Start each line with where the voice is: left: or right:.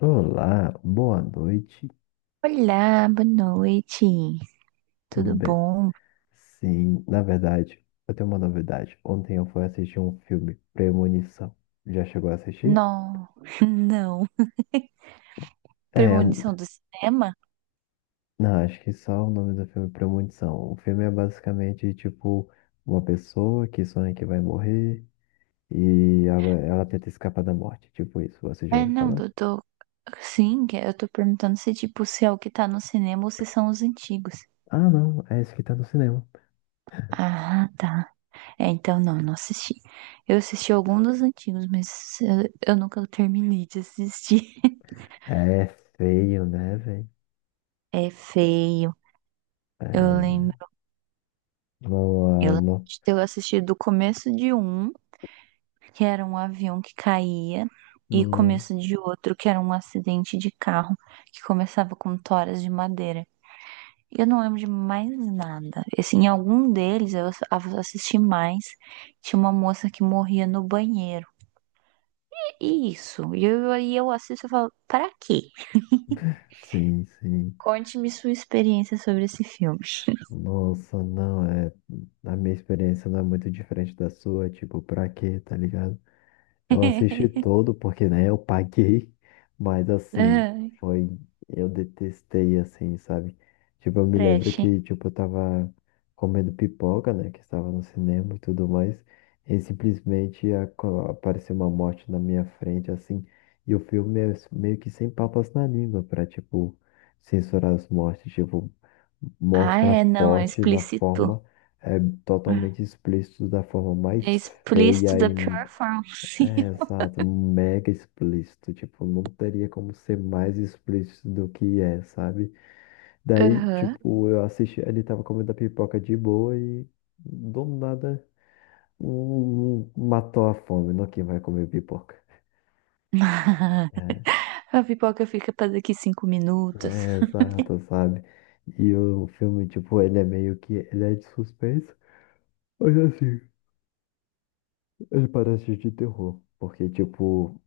left: Olá, boa noite,
right: Olá, boa noite.
left: tudo
right: Tudo
left: bem?
right: bom?
left: Sim, na verdade, eu tenho uma novidade. Ontem eu fui assistir um filme, Premonição. Já chegou a assistir?
right: Não, não.
left: É,
right: Premonição do cinema?
left: não, acho que só o nome do filme é Premonição. O filme é basicamente tipo uma pessoa que sonha que vai morrer e ela tenta escapar da morte, tipo isso. Você já
right: É,
left: ouviu
right: não,
left: falar?
right: eu tô. Sim, que eu tô perguntando se, tipo, se é o que tá no cinema ou se são os antigos.
left: Ah, não, é esse que tá no cinema.
right: Ah, tá. É, então não, não assisti. Eu assisti algum dos antigos, mas eu nunca terminei de assistir.
left: É feio, né, velho?
right: É feio.
left: É,
right: Eu lembro,
left: não,
right: eu
left: ah,
right: lembro
left: não,
right: de ter assistido o começo de um que era um avião que caía, e
left: não.
right: começo de outro, que era um acidente de carro, que começava com toras de madeira. E eu não lembro de mais nada. Assim, em algum deles eu assisti mais. Tinha uma moça que morria no banheiro. E isso. E aí eu assisto e falo, pra quê?
left: Sim, sim.
right: Conte-me sua experiência sobre esse filme.
left: Nossa, não, é. A minha experiência não é muito diferente da sua, tipo, pra quê, tá ligado? Eu assisti todo, porque, né, eu paguei, mas assim,
right: Ai,
left: foi, eu detestei, assim, sabe? Tipo, eu me lembro
right: Trash.
left: que, tipo, eu tava comendo pipoca, né, que estava no cinema e tudo mais, e simplesmente apareceu uma morte na minha frente, assim, e o filme é meio que sem papas na língua pra, tipo, censurar as mortes, tipo,
right: Ah,
left: mostra
right: é, não, é
left: forte na
right: explícito.
left: forma, é totalmente explícito, da forma
right: É
left: mais
right: explícito
left: feia
right: da
left: e
right: pior forma
left: é,
right: possível.
left: exato, mega explícito, tipo, não teria como ser mais explícito do que é, sabe? Daí,
right: Aham.
left: tipo, eu assisti, ele tava comendo a pipoca de boa e do nada um matou a fome, não quem vai comer pipoca. É,
right: A pipoca fica para daqui 5 minutos.
left: é, exato, sabe? E o filme, tipo, ele é meio que, ele é de suspense, mas assim, ele parece de terror, porque, tipo,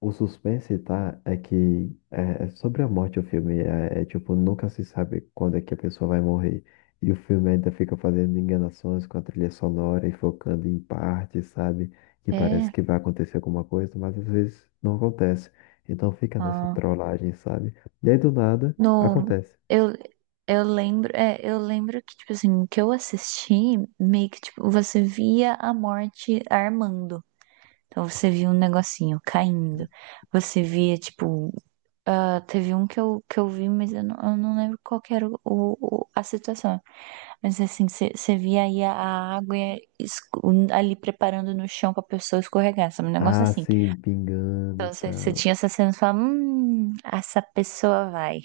left: o suspense, tá? É que é sobre a morte o filme. É, é tipo, nunca se sabe quando é que a pessoa vai morrer. E o filme ainda fica fazendo enganações com a trilha sonora e focando em partes, sabe? Que parece
right: É.
left: que vai acontecer alguma coisa, mas às vezes não acontece. Então fica nessa
right: ah,
left: trollagem, sabe? E aí do nada,
right: no,
left: acontece.
right: eu, eu lembro que, tipo assim, que eu assisti, meio que, tipo, você via a morte armando. Então você via um negocinho caindo. Você via, tipo, teve um que eu vi, mas eu não lembro qual que era a situação. Mas assim, você via aí a água e ali preparando no chão pra pessoa escorregar. Sabe? Um negócio
left: Ah,
right: assim.
left: sim, pingando e
right: Então você
left: tal.
right: tinha essa cena e falava, essa pessoa vai.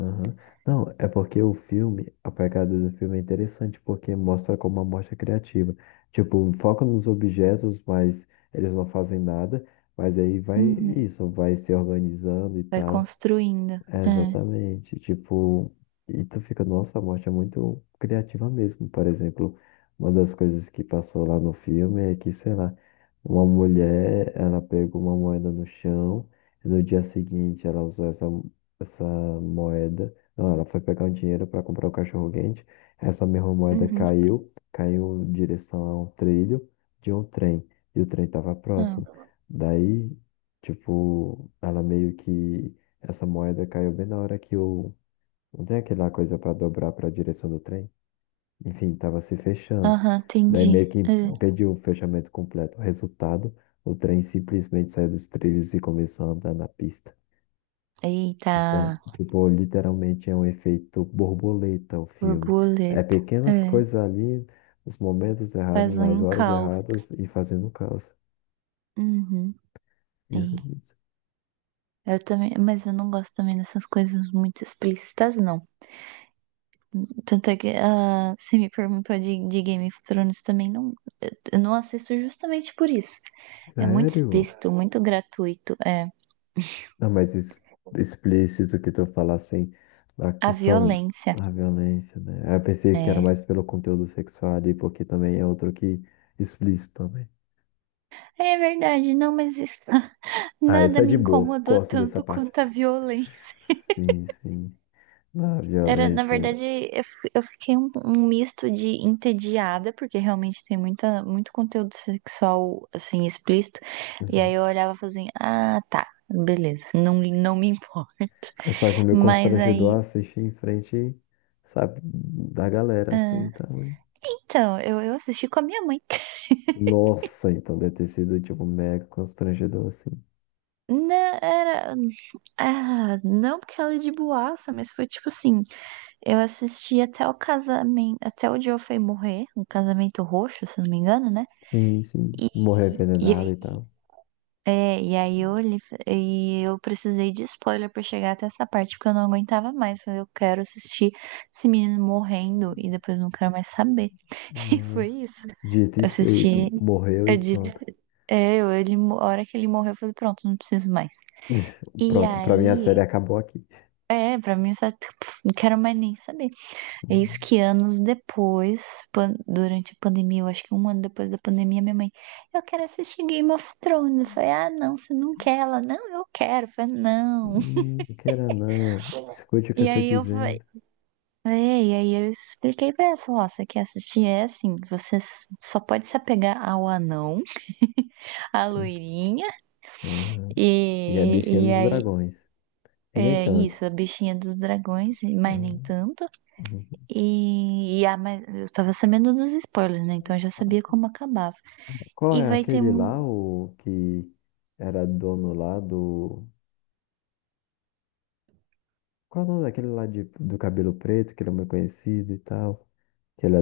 left: Aham. Não, é porque o filme, a pegada do filme é interessante, porque mostra como uma morte é criativa. Tipo, foca nos objetos, mas eles não fazem nada, mas aí vai
right: Uhum.
left: isso, vai se organizando e
right: Vai
left: tal.
right: construindo.
left: É,
right: É.
left: exatamente. Tipo, e tu fica, nossa, a morte é muito criativa mesmo. Por exemplo, uma das coisas que passou lá no filme é que, sei lá, uma mulher, ela pegou uma moeda no chão e no dia seguinte ela usou essa moeda. Não, ela foi pegar o dinheiro para comprar o cachorro-quente. Essa mesma moeda
right: Uhum.
left: caiu em direção a um trilho de um trem. E o trem estava próximo.
right: Ah,
left: Daí, tipo, ela meio que essa moeda caiu bem na hora que o. Não tem aquela coisa para dobrar para a direção do trem? Enfim, estava se fechando.
right: aham,
left: Daí
right: entendi.
left: meio que
right: É.
left: impediu o fechamento completo. O resultado, o trem simplesmente saiu dos trilhos e começou a andar na pista.
right: Eita,
left: Então, tipo, literalmente é um efeito borboleta o filme. É
right: borboleta.
left: pequenas
right: É.
left: coisas ali, os momentos errados,
right: Faz
left: nas
right: um
left: horas
right: caos.
left: erradas e fazendo caos.
right: Uhum. É.
left: Isso, isso.
right: Eu também, mas eu não gosto também dessas coisas muito explícitas, não. Tanto é que você me perguntou de Game of Thrones também, não, eu não assisto justamente por isso. É muito
left: Sério?
right: explícito, muito gratuito. É.
left: Não, mas explícito que tu fala assim, a
right: A
left: questão
right: violência,
left: da violência, né? Aí eu pensei que era
right: né?
left: mais pelo conteúdo sexual ali, porque também é outro que explícito também.
right: É verdade, não, mas
left: Ah,
right: nada
left: essa é
right: me
left: de boa,
right: incomodou
left: gosto dessa
right: tanto
left: parte.
right: quanto a violência.
left: Sim, sim, na
right: Era, na
left: violência.
right: verdade, eu fiquei um misto de entediada, porque realmente tem muita, muito conteúdo sexual, assim, explícito. E aí
left: Uhum.
right: eu olhava e falava assim, ah, tá, beleza, não, não me importa.
left: Eu só acho meio
right: Mas aí,
left: constrangedor assistir em frente, sabe, da galera, assim,
right: ah,
left: então, hein?
right: então, eu assisti com a minha mãe.
left: Nossa, então deve ter sido, tipo, mega constrangedor, assim.
right: Não, era, não porque ela é de boaça, mas foi tipo assim, eu assisti até o casamento, até o Joe foi morrer, um casamento roxo, se não me engano, né?
left: Sim, sim,
right: E,
left: morrer
right: e,
left: envenenado
right: aí,
left: e tal.
right: e aí eu olhei e eu precisei de spoiler pra chegar até essa parte, porque eu não aguentava mais. Falei, eu quero assistir esse menino morrendo e depois não quero mais saber. E foi
left: Nossa.
right: isso.
left: Dito e
right: Eu
left: feito.
right: assisti,
left: Morreu e
right: eu dito,
left: pronto.
right: a hora que ele morreu, eu falei, pronto, não preciso mais. E
left: Pronto, pra mim a
right: aí,
left: série acabou aqui.
right: pra mim, só, tipo, não quero mais nem saber. Eis
left: Hum,
right: que anos depois, durante a pandemia, eu acho que um ano depois da pandemia, minha mãe, eu quero assistir Game of Thrones. Eu falei, ah, não, você não quer? Ela, não, eu quero. Eu falei, não.
left: não, não queira não. Escute o que eu
right: E
left: tô
right: aí eu falei,
left: dizendo.
right: e aí eu expliquei pra ela, falei, ó, você quer assistir? É assim, você só pode se apegar ao anão, à
left: Sim.
right: loirinha,
left: Ah, e a
right: e,
left: bichinha
right: e
left: dos
right: aí,
left: dragões. E nem
right: é
left: tanto.
right: isso, a bichinha dos dragões, mas nem
left: Ah,
right: tanto.
left: uhum.
right: E, mas eu tava sabendo dos spoilers, né? Então eu já sabia como acabava.
left: Qual
right: E
left: é
right: vai ter
left: aquele
right: um.
left: lá, o que era dono lá do. Qual é o nome daquele lá de, do cabelo preto, que ele é muito conhecido e tal? Que ele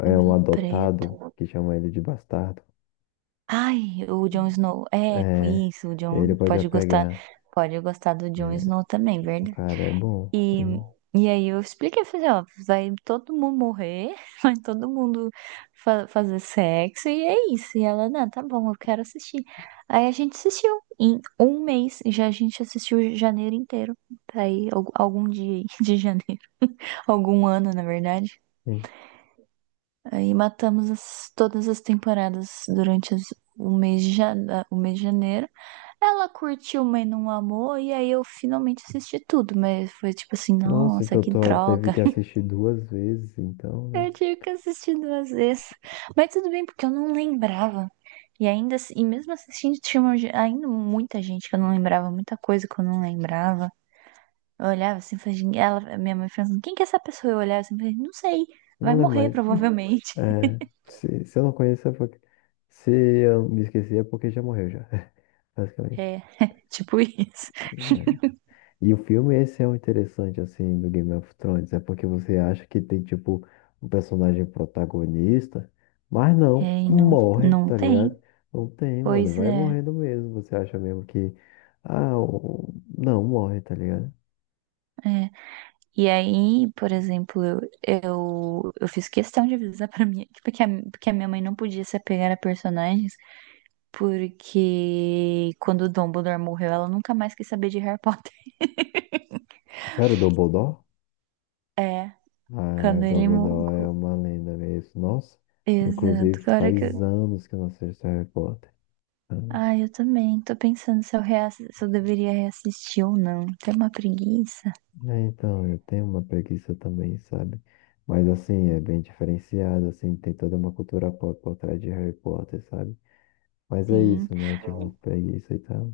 left: é, é um
right: Cabelo
left: adotado,
right: preto.
left: que chamam ele de bastardo.
right: Ai, o Jon
left: Hum.
right: Snow. É,
left: É,
right: isso, o Jon
left: ele pode já
right: pode gostar.
left: pegar.
right: Pode gostar do Jon Snow também,
left: O
right: verdade?
left: cara é bom.
right: E,
left: Hum,
right: e aí eu expliquei, eu falei, ó, vai todo mundo morrer, vai todo mundo fazer sexo, e é isso. E ela, não, tá bom, eu quero assistir. Aí a gente assistiu em um mês, já a gente assistiu janeiro inteiro. Tá aí, algum dia aí de janeiro. Algum ano, na verdade.
left: hum.
right: Aí matamos todas as temporadas durante o mês de o mês de janeiro. Ela curtiu, mas não amou, e aí eu finalmente assisti tudo, mas foi tipo assim,
left: Nossa,
right: nossa,
left: então
right: que
left: tu teve
right: droga.
left: que assistir duas vezes, então, né?
right: Eu tive que assistir duas vezes. Mas tudo bem, porque eu não lembrava. E ainda, e mesmo assistindo, tinha uma ainda muita gente que eu não lembrava, muita coisa que eu não lembrava. Eu olhava assim, falei, "Gente", ela, minha mãe falando, quem que é essa pessoa? Eu olhava assim, falei, não sei, vai
left: Não lembro
right: morrer
left: mais.
right: provavelmente.
left: É, se eu não conheço, é porque... Se eu me esqueci, é porque já morreu, já. Basicamente.
right: É, tipo isso.
left: É. E o filme, esse é o interessante, assim, do Game of Thrones. É porque você acha que tem, tipo, um personagem protagonista, mas não,
right: É, e não,
left: morre,
right: não
left: tá ligado?
right: tem.
left: Não tem, mano,
right: Pois
left: vai
right: é,
left: morrendo mesmo. Você acha mesmo que. Ah, o- não, morre, tá ligado?
right: é. E aí, por exemplo, eu fiz questão de avisar pra minha, porque que a minha mãe não podia se apegar a personagens, porque quando o Dumbledore morreu, ela nunca mais quis saber de Harry Potter.
left: Sério, Dumbledore?
right: É,
left: Ah,
right: quando
left: o
right: ele
left: Dumbledore é
right: morreu.
left: uma lenda mesmo. Nossa,
right: Exato.
left: inclusive
right: Agora que
left: faz
right: eu.
left: anos que eu não assisto Harry Potter. Anos.
right: Ah, eu também. Tô pensando se eu deveria reassistir ou não. Tem uma preguiça.
left: É, então, eu tenho uma preguiça também, sabe? Mas assim, é bem diferenciado, assim, tem toda uma cultura pop por trás de Harry Potter, sabe? Mas é
right: Sim.
left: isso, né? Tipo, preguiça e tal.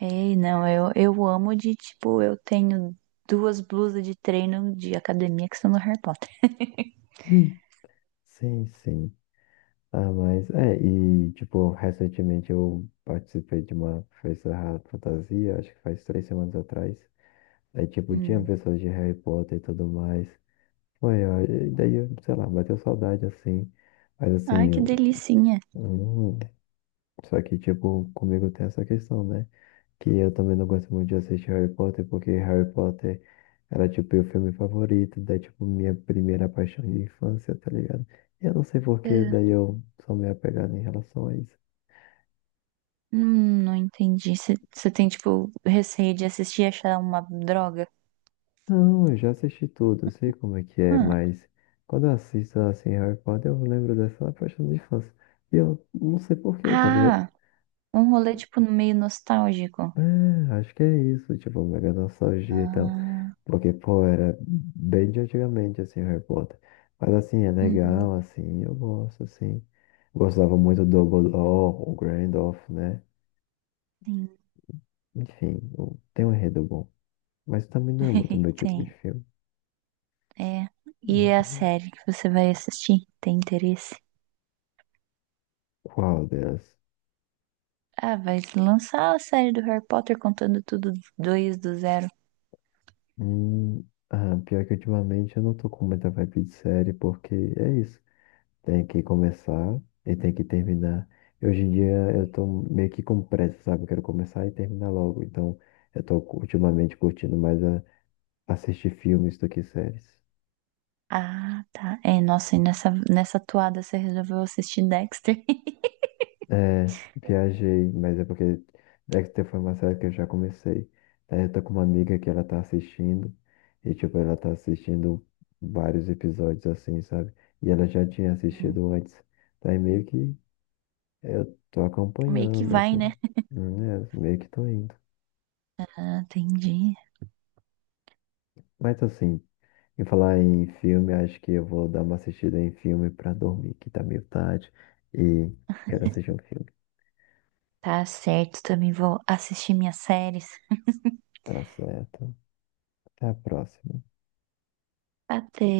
right: Ei, não, eu amo de, tipo, eu tenho duas blusas de treino de academia que são do Harry Potter.
left: Hum. Sim, sim. Ah, mas é, e tipo, recentemente eu participei de uma festa ra- fantasia, acho que faz 3 semanas atrás. Aí, tipo, tinha
right: Hum.
left: pessoas de Harry Potter e tudo mais. Foi, ó, e daí, eu, sei lá, bateu saudade assim, mas
right: Ai,
left: assim,
right: que
left: eu-
right: delicinha.
left: hum, só que tipo, comigo tem essa questão, né? Que eu também não gosto muito de assistir Harry Potter, porque Harry Potter era tipo meu filme favorito, daí tipo minha primeira paixão de infância, tá ligado? E eu não sei por que,
right: É.
left: daí eu sou meio apegado em relação a isso.
right: Não entendi. Você tem, tipo, receio de assistir e achar uma droga?
left: Não, eu já assisti tudo, eu sei como é que é,
right: Hum.
left: mas quando eu assisto assim Harry Potter, eu lembro dessa paixão de infância. E eu não sei por quê, tá ligado?
right: Ah, um rolê, tipo, meio nostálgico.
left: É, acho que é isso, tipo, mega nostalgia e tal.
right: Ah,
left: Porque, pô, era bem de antigamente, assim, Harry Potter. Mas, assim, é
right: uhum,
left: legal, assim, eu gosto, assim. Gostava muito do Dumbledore, o Gandalf, né?
right: sim.
left: Enfim, o- tem um enredo bom. Mas também não é muito meu tipo de
right: Tem,
left: filme.
right: é. E a
left: Uhum.
right: série que você vai assistir? Tem interesse?
left: Qual delas?
right: Ah, vai lançar a série do Harry Potter contando tudo dois do zero.
left: Hum, ah, pior que ultimamente eu não tô com muita vibe de série, porque é isso. Tem que começar e tem que terminar. Hoje em dia eu tô meio que com pressa, sabe? Eu quero começar e terminar logo. Então eu tô ultimamente curtindo mais assistir filmes do que séries.
right: Ah, tá. É, nossa, e nessa toada você resolveu assistir Dexter?
left: É, viajei, mas é porque Dexter foi uma série que eu já comecei. Aí eu tô com uma amiga que ela tá assistindo e, tipo, ela tá assistindo vários episódios assim, sabe? E ela já tinha
right: Hum,
left: assistido antes. Daí meio que eu tô
right: meio que
left: acompanhando,
right: vai,
left: assim,
right: né?
left: né? Meio que tô indo.
right: Ah, entendi.
left: Mas assim, em falar em filme, acho que eu vou dar uma assistida em filme pra dormir, que tá meio tarde. E quero assistir um filme.
right: Tá certo, também vou assistir minhas séries.
left: Tá certo. Até a próxima.
right: Até.